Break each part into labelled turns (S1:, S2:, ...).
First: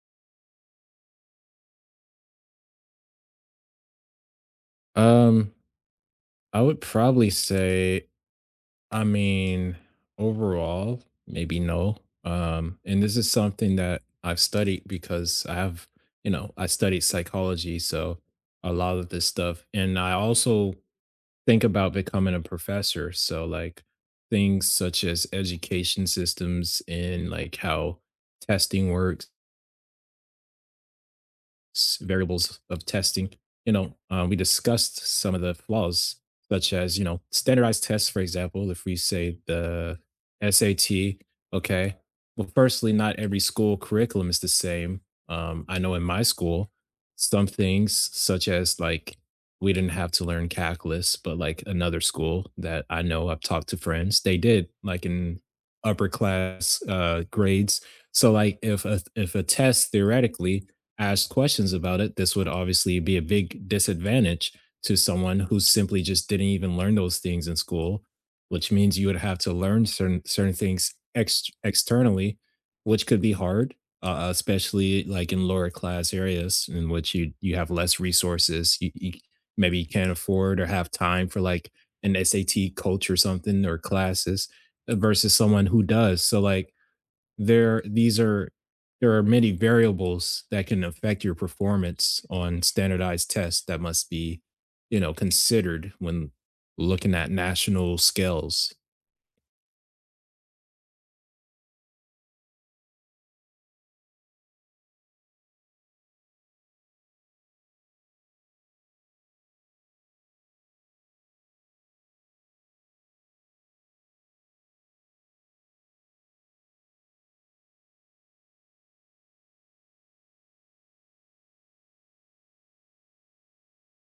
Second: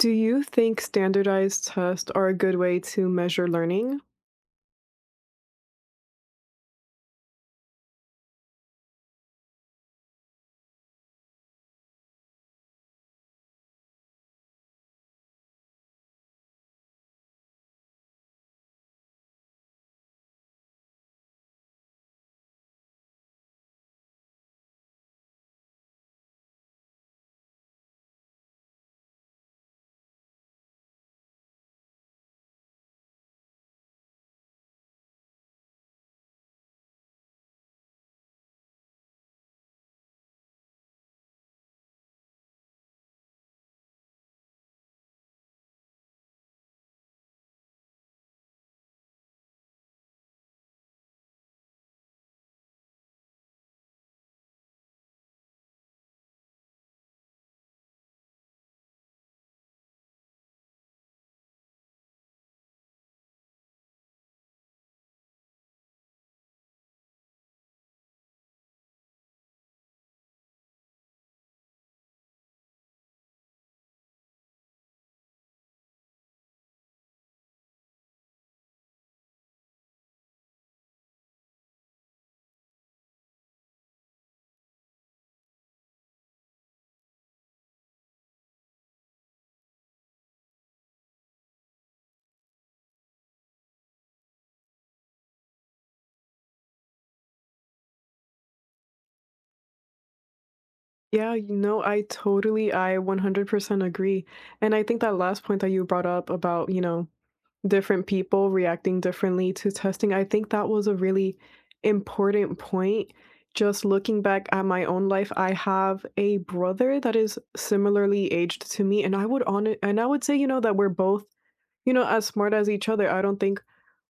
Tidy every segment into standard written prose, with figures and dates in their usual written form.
S1: Do you think standardized tests are a good way to measure learning?
S2: Um, I would probably say, I mean, overall, maybe no. And this is something that I've studied because I have, you know, I studied psychology, so a lot of this stuff. And I also think about becoming a professor. So like things such as education systems and like how testing works variables of testing. You know, we discussed some of the flaws, such as you know standardized tests, for example. If we say the SAT, okay, well, firstly, not every school curriculum is the same. I know in my school, some things such as like we didn't have to learn calculus, but like another school that I know I've talked to friends, they did like in upper class grades. So like if a test theoretically asked questions about it, this would obviously be a big disadvantage to someone who simply just didn't even learn those things in school, which means you would have to learn certain things externally, which could be hard, especially like in lower class areas in which you have less resources. You maybe you can't afford or have time for like an SAT coach or something or classes versus someone who does. So like there these are there are many variables that can affect your performance on standardized tests that must be, you know, considered when looking at national scales.
S1: Yeah, you know, I 100% agree. And I think that last point that you brought up about, you know, different people reacting differently to testing, I think that was a really important point. Just looking back at my own life, I have a brother that is similarly aged to me, and I would say, you know, that we're both, you know, as smart as each other. I don't think,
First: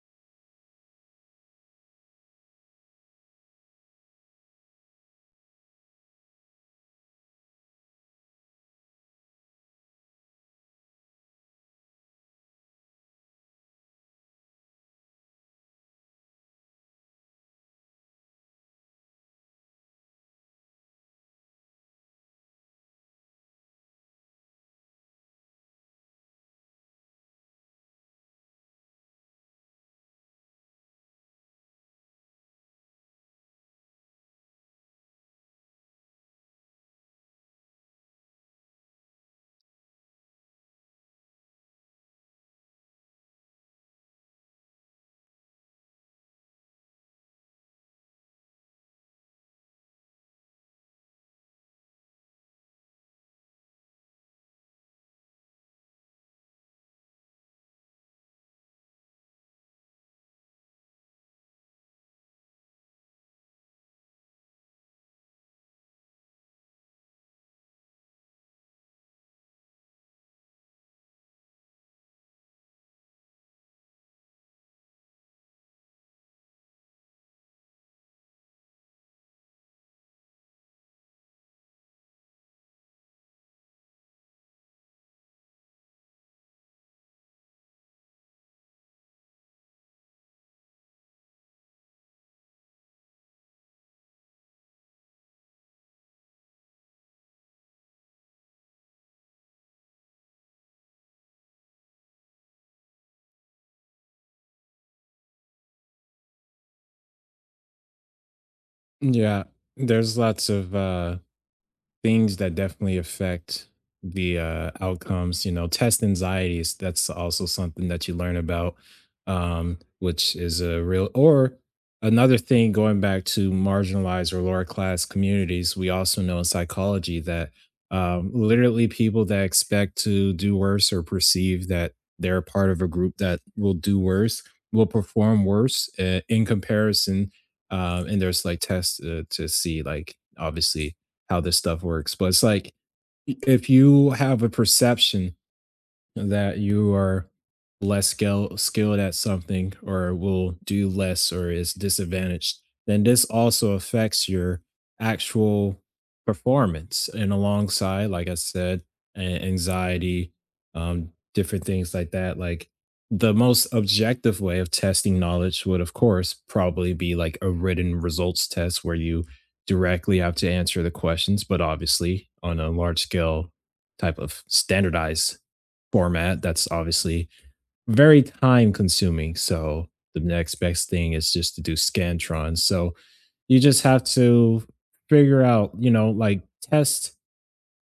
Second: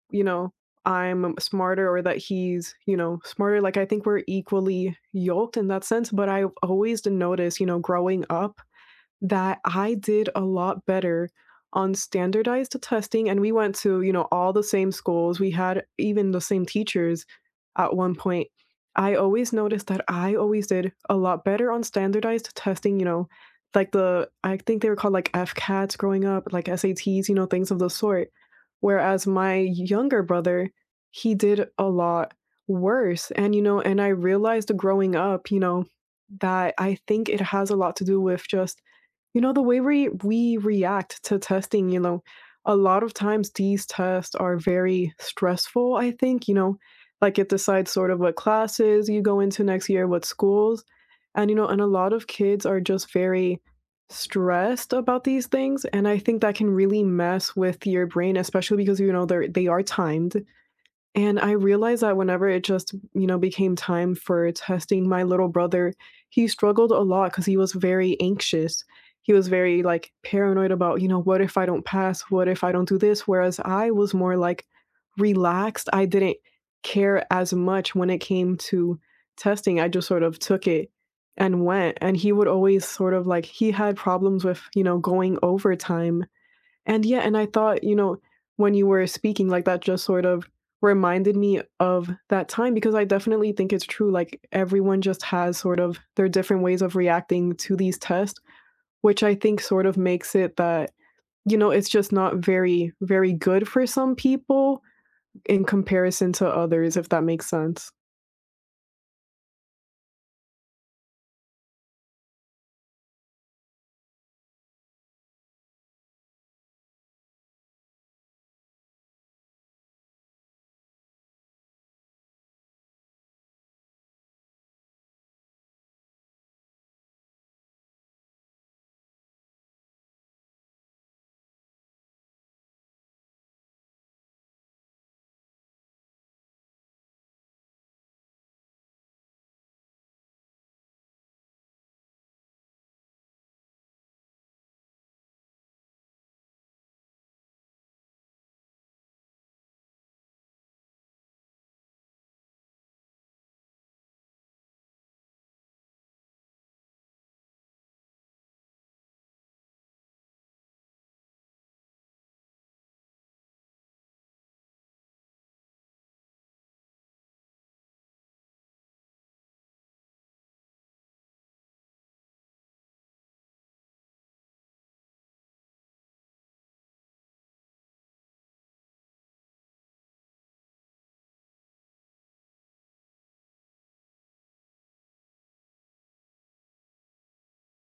S1: you know, I'm smarter or that he's, you know, smarter. Like I think we're equally yoked in that sense. But I always did notice, you know, growing up, that I did a lot better on standardized testing, and we went to, you know, all the same schools. We had even the same teachers at one point. I always noticed that I always did a lot better on standardized testing, you know, like I think they were called like FCATs growing up, like SATs, you know, things of the sort. Whereas my younger brother, he did a lot worse. And, you know, and I realized growing up, you know, that I think it has a lot to do with just, you know, the way we react to testing. You know, a lot of times these tests are very stressful, I think, you know, like it decides sort of what classes you go into next year, what schools. And, you know, and a lot of kids are just very stressed about these things, and I think that can really mess with your brain, especially because, you know, they are timed. And I realized that whenever it just, you know, became time for testing my little brother, he struggled a lot because he was very anxious. He was very, like, paranoid about, you know, "What if I don't pass? What if I don't do this?" Whereas I was more, like, relaxed. I didn't care as much when it came to testing. I just sort of took it and went, and he would always sort of, like, he had problems with, you know, going overtime. And yeah, and I thought, you know, when you were speaking like that, just sort of reminded me of that time, because I definitely think it's true. Like, everyone just has sort of their different ways of reacting to these tests, which I think sort of makes it that, you know, it's just not very, very good for some people in comparison to others, if that makes sense.
S2: Yeah, there's lots of things that definitely affect the outcomes. You know, test anxieties. That's also something that you learn about, which is a real or another thing. Going back to marginalized or lower class communities, we also know in psychology that literally people that expect to do worse or perceive that they're a part of a group that will do worse will perform worse in comparison. And there's like tests to see like obviously how this stuff works. But it's like if you have a perception that you are less skill skilled at something or will do less or is disadvantaged, then this also affects your actual performance. And alongside, like I said, anxiety, different things like that. Like the most objective way of testing knowledge would, of course, probably be like a written results test where you directly have to answer the questions, but obviously on a large scale type of standardized format that's obviously very time consuming. So the next best thing is just to do Scantron. So you just have to figure out, you know, like test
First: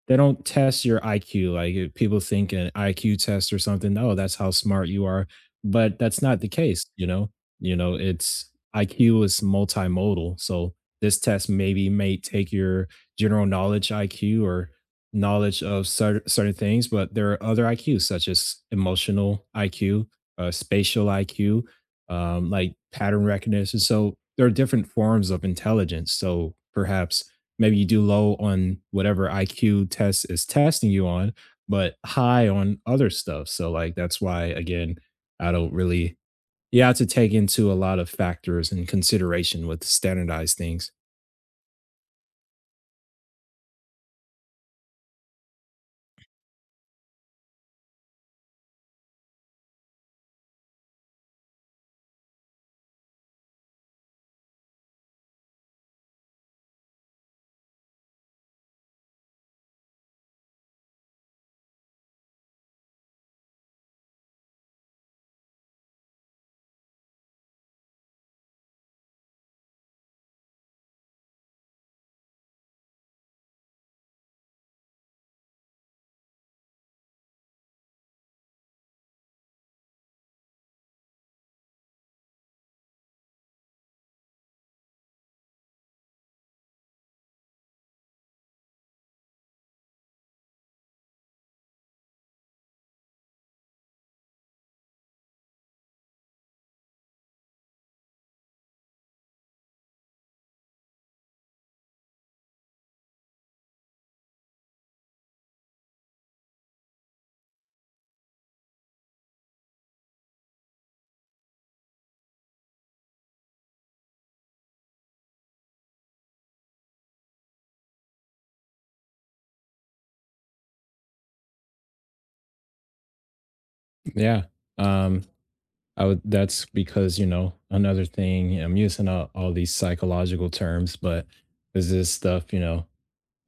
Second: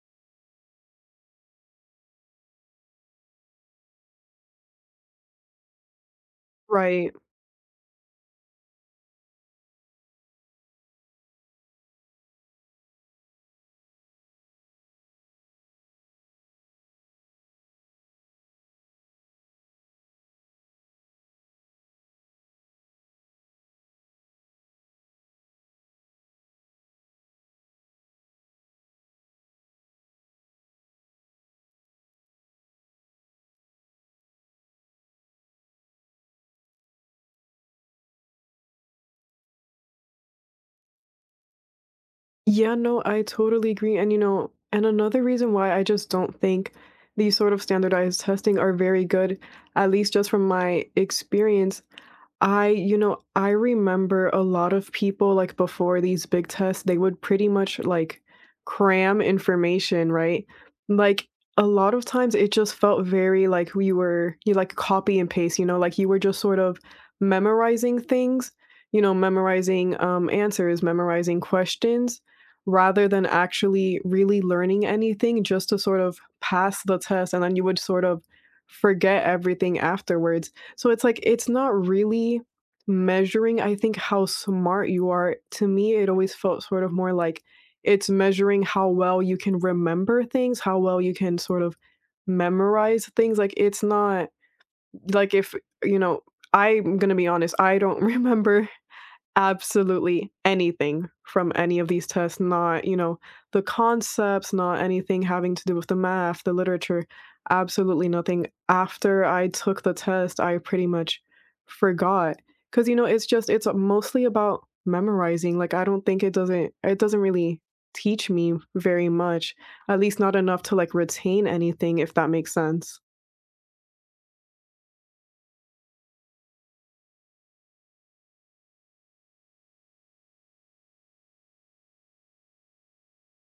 S2: they don't test your IQ. Like if people think an IQ test or something, oh, that's how smart you are. But that's not the case, you
S1: Right.
S2: know. You know, it's IQ is multimodal. So this test maybe may take your general knowledge IQ or knowledge of certain things, but there are other IQs such as emotional IQ, spatial IQ, like pattern recognition. So there are different forms of intelligence. So perhaps maybe you do low on whatever IQ test is testing you on, but high on other stuff. So like that's why again, I don't really you have to take into a lot of factors and consideration with standardized things.
S1: Yeah, no, I totally agree. And, you know, and another reason why I just don't think these sort of standardized testing are very good, at least just from my experience, I remember a lot of people, like, before these big tests, they would pretty much, like, cram information, right? Like, a lot of times it just felt very, like, we were, you, like, copy and paste, you know, like, you were just sort of memorizing things, you know, memorizing, answers, memorizing questions, rather than actually really learning anything, just to sort of pass the test, and then you would sort of forget everything afterwards. So it's like, it's not really measuring, I think, how smart you are. To me, it always felt sort of more like it's measuring how well you can remember things, how well you can sort of memorize things. Like, it's not like if, you know, I'm gonna be honest, I don't remember absolutely anything from any of these tests, not, you know, the concepts, not anything having to do with the math, the literature, absolutely nothing. After I took the test, I pretty much forgot, because, you know, it's just, it's mostly about memorizing. Like, I don't think, it doesn't really teach me very much, at least not enough to, like, retain anything, if that makes sense.
S2: Yeah. Um I would that's because, you know, another thing I'm using all these psychological terms, but is this stuff, you know,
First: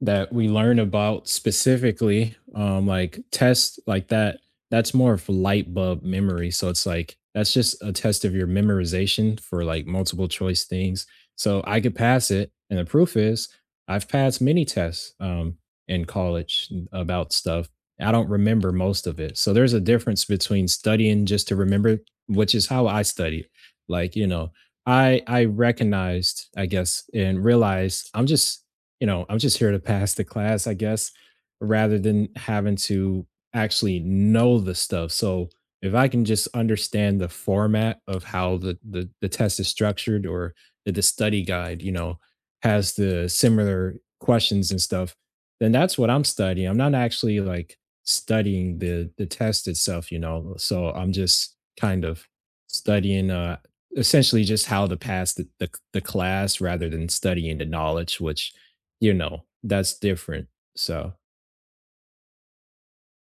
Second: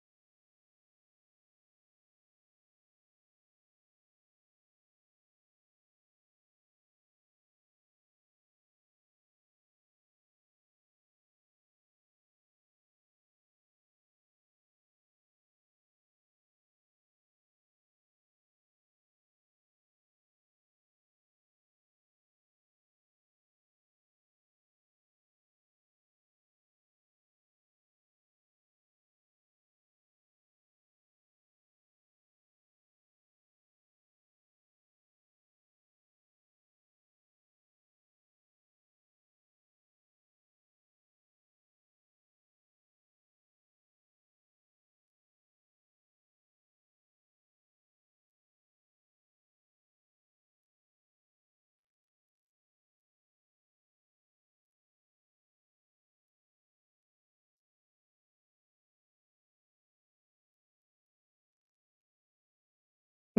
S2: that we learn about specifically like tests like that that's more of light bulb memory, so it's like that's just a test of your memorization for like multiple choice things. So I could pass it, and the proof is I've passed many tests in college about stuff I don't remember most of it. So there's a difference between studying just to remember, which is how I studied. Like, you know, I recognized, I guess, and realized I'm just, you know, I'm just here to pass the class, I guess, rather than having to actually know the stuff. So if I can just understand the format of how the test is structured or that the study guide, you know, has the similar questions and stuff, then that's what I'm studying. I'm not actually like studying the test itself, you know. So I'm just kind of studying essentially just how to pass the class rather than studying the knowledge, which, you know, that's different. So,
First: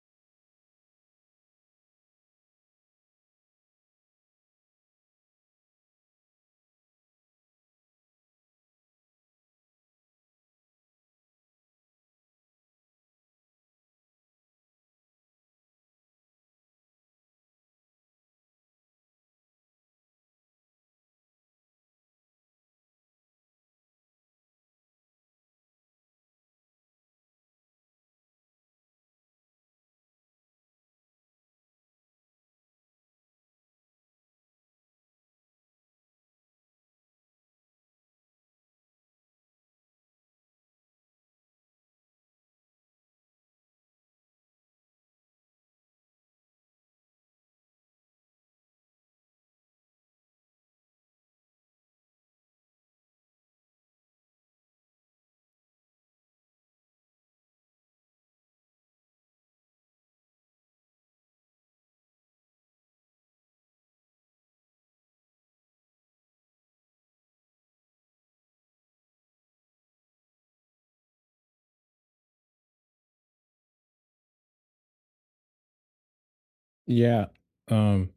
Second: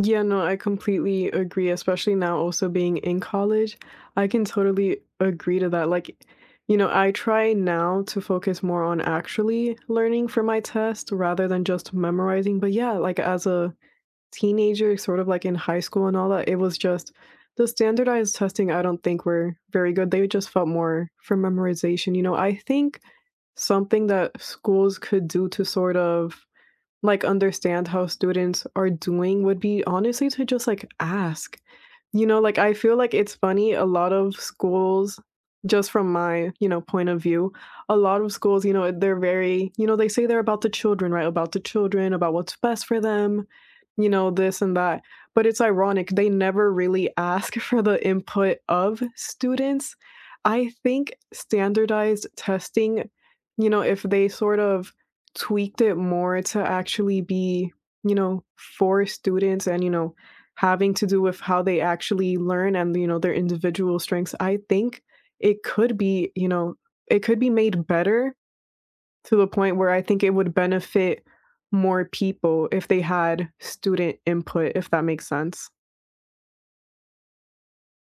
S1: Yeah, no, I completely agree, especially now also being in college. I can totally agree to that. Like, you know, I try now to focus more on actually learning for my test rather than just memorizing. But yeah, like, as a teenager, sort of like in high school and all that, it was just the standardized testing, I don't think were very good. They just felt more for memorization. You know, I think something that schools could do to sort of, like, understand how students are doing would be honestly to just, like, ask. You know, like, I feel like it's funny, a lot of schools, just from my, you know, point of view, a lot of schools, you know, they're very, you know, they say they're about the children, right? About the children, about what's best for them, you know, this and that, but it's ironic, they never really ask for the input of students. I think standardized testing, you know, if they sort of tweaked it more to actually be, you know, for students and, you know, having to do with how they actually learn and, you know, their individual strengths, I think it could be, you know, it could be made better, to the point where I think it would benefit more people if they had student input, if that makes sense.
S2: yeah, um,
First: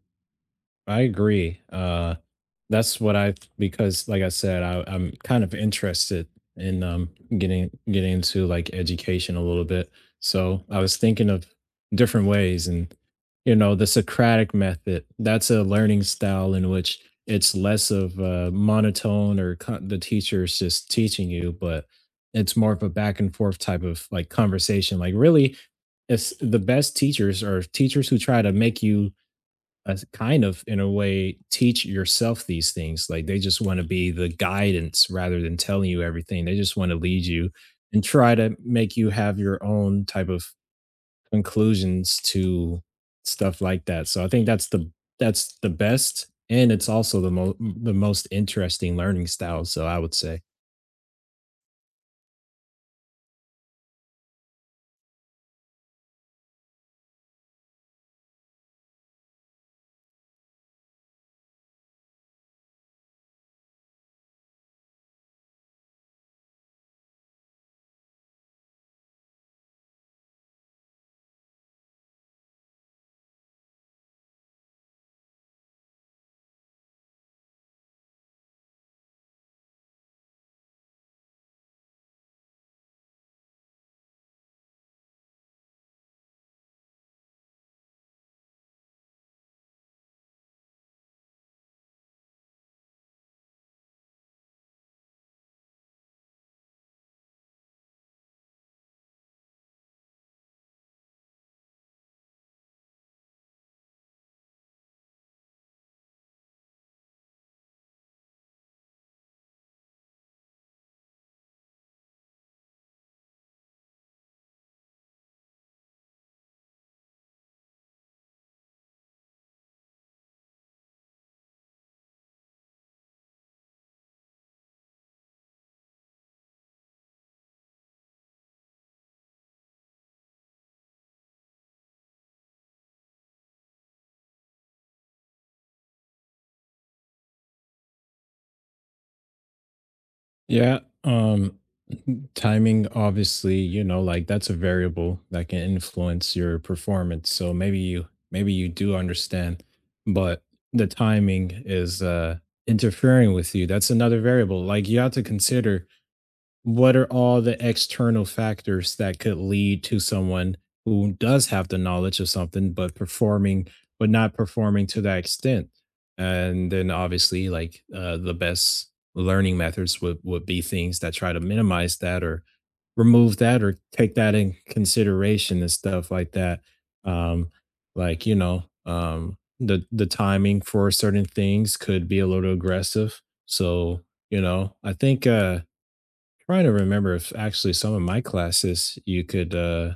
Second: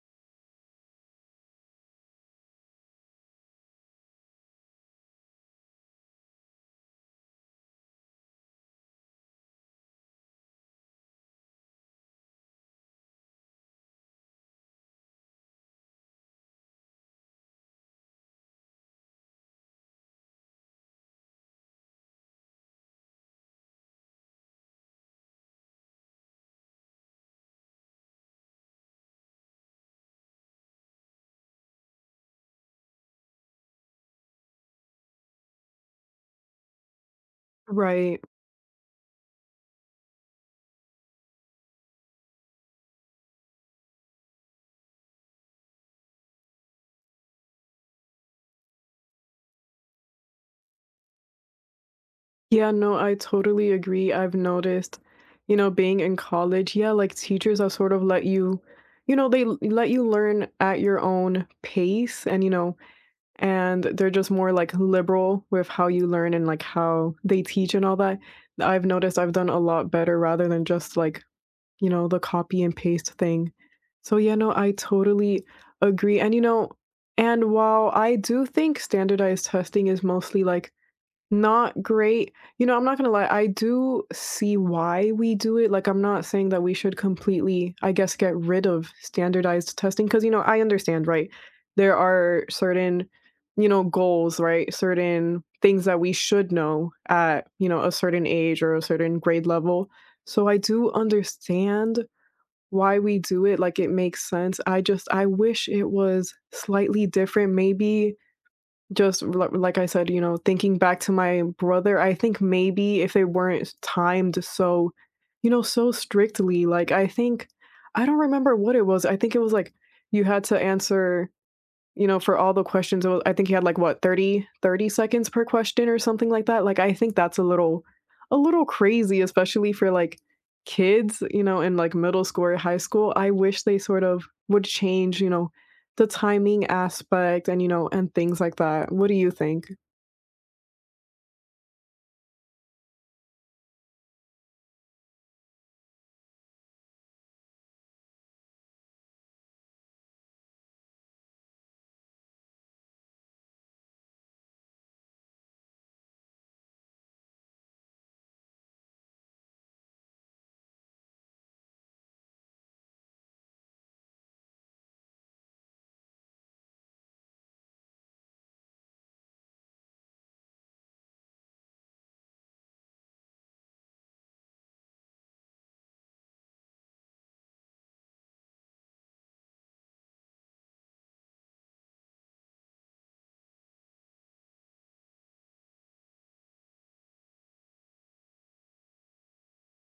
S2: I agree. That's what I because, like I said, I'm kind of interested in getting into like education a little bit. So I was thinking of different ways, and you know, the Socratic method. That's a learning style in which it's less of a monotone or the teacher's just teaching you, but it's more of a back and forth type of like conversation. Like really, it's the best teachers are teachers who try to make you kind of in a way teach yourself these things. Like they just want to be the guidance rather than telling you everything, they just want to lead you and
S1: Right.
S2: try to make you have your own type of conclusions to stuff like that. So I think that's the best, and it's also the most interesting learning style, so I would say.
S1: Yeah, no, I totally agree. I've noticed, you know, being in college, yeah, like, teachers have sort of let you, you know, they let you learn at your own pace and, you know, and they're just more like liberal with how you learn and like how they teach and all that. I've noticed I've done a lot better rather than just like, you know, the copy and paste thing. So, yeah, no, I totally agree. And, you know, and while I do think standardized testing is mostly, like, not great, you know, I'm not gonna lie, I do see why we do it. Like, I'm not saying that we should completely, I guess, get rid of standardized testing. Because, you know, I understand, right? There are certain, you know, goals, right? Certain things that we should know at, you know, a certain age or a certain grade level. So I do understand why we do it. Like, it makes sense. I wish it was slightly different, maybe just li like I said, you know, thinking back to my brother, I think maybe if they weren't timed so, you know, so strictly. Like, I think, I don't remember what it was, I think it was, like, you had to answer, you know, for all the questions, it wa I think he had, like, what, thirty seconds per question or something like that? Like, I think that's a little crazy, especially for, like, kids, you know, in, like, middle school or high school. I wish they sort of would change, you know, the timing aspect and, you know, and things like that. What do you think?
S2: Yeah. Timing obviously, you know, like that's a variable that can influence your performance. So maybe you do understand, but the timing is interfering with you. That's another variable. Like you have to consider what are all the external factors that could lead to someone who does have the knowledge of something but performing but not performing to that extent, and then obviously like the best learning methods would be things that try to minimize that or remove that or take that in consideration and stuff like that. um like, you know, the timing for certain things could be a little aggressive. So, you know, I think trying to remember if actually some of my classes you could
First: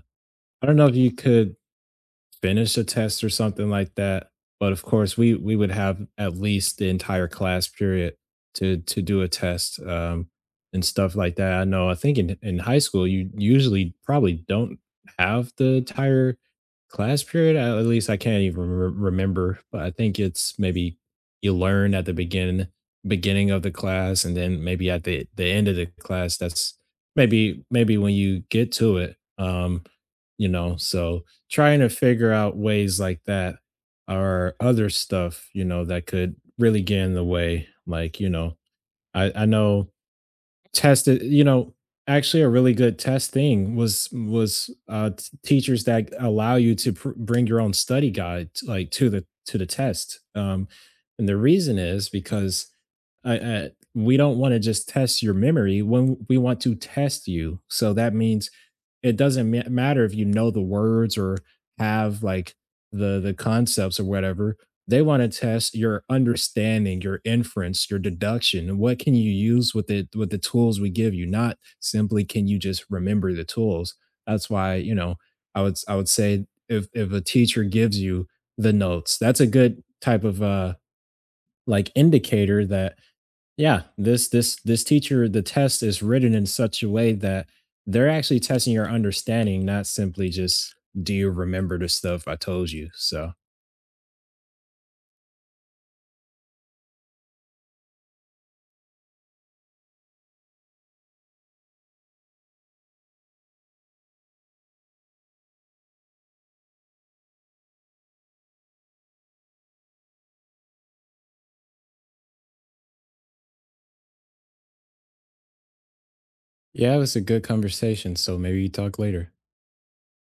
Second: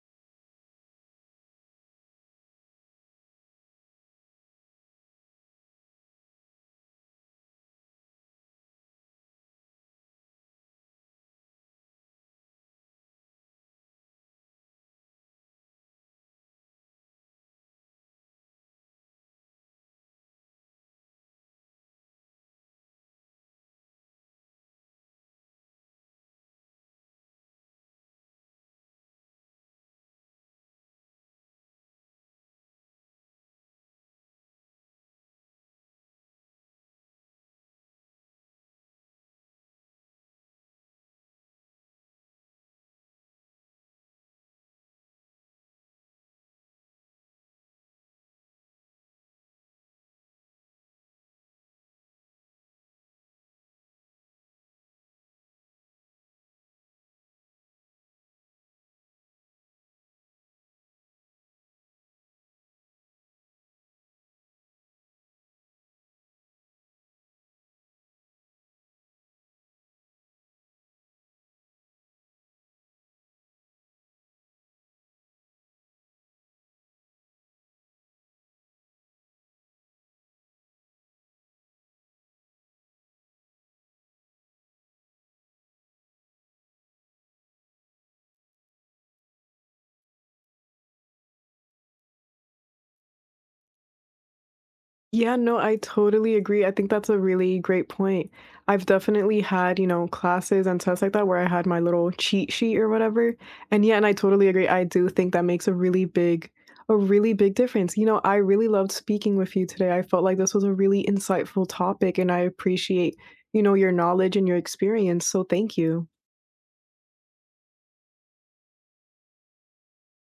S2: I don't know if you could finish a test or something like that. But of course, we would have at least the entire class period to do a test and stuff like that. I know. I think in high school, you usually probably don't have the entire class period. At least I can't even remember. But I think it's maybe you learn at the beginning of the class, and then maybe at the end of the class. That's maybe when you get to it. Um, you know, so trying to figure out ways like that or other stuff, you know, that could really get in the way. Like, you know, I know tested, you know, actually a really good test thing was teachers that allow you to bring your own study guide like to the test. And the reason is because I we don't want to just test your memory when we want to test you. So that means it doesn't matter if you know the words or have like the concepts or whatever, they want to test your understanding, your inference, your deduction, and what can you use with it, with the tools we give you, not simply can you just remember the tools. That's why, you know, I would say if a teacher gives you the notes, that's a good type of like indicator that yeah, this teacher, the test is written in such a way that they're actually testing your understanding, not simply just do you remember the stuff I told you. So
S1: Yeah, no, I totally agree. I think that's a really great point. I've definitely had, you know, classes and tests like that where I had my little cheat sheet or whatever. And yeah, and I totally agree. I do think that makes a really big difference. You know, I really loved speaking with you today. I felt like this was a really insightful topic, and I appreciate, you know, your knowledge and your experience. So thank you.
S2: yeah, it was a good conversation. So maybe you talk later.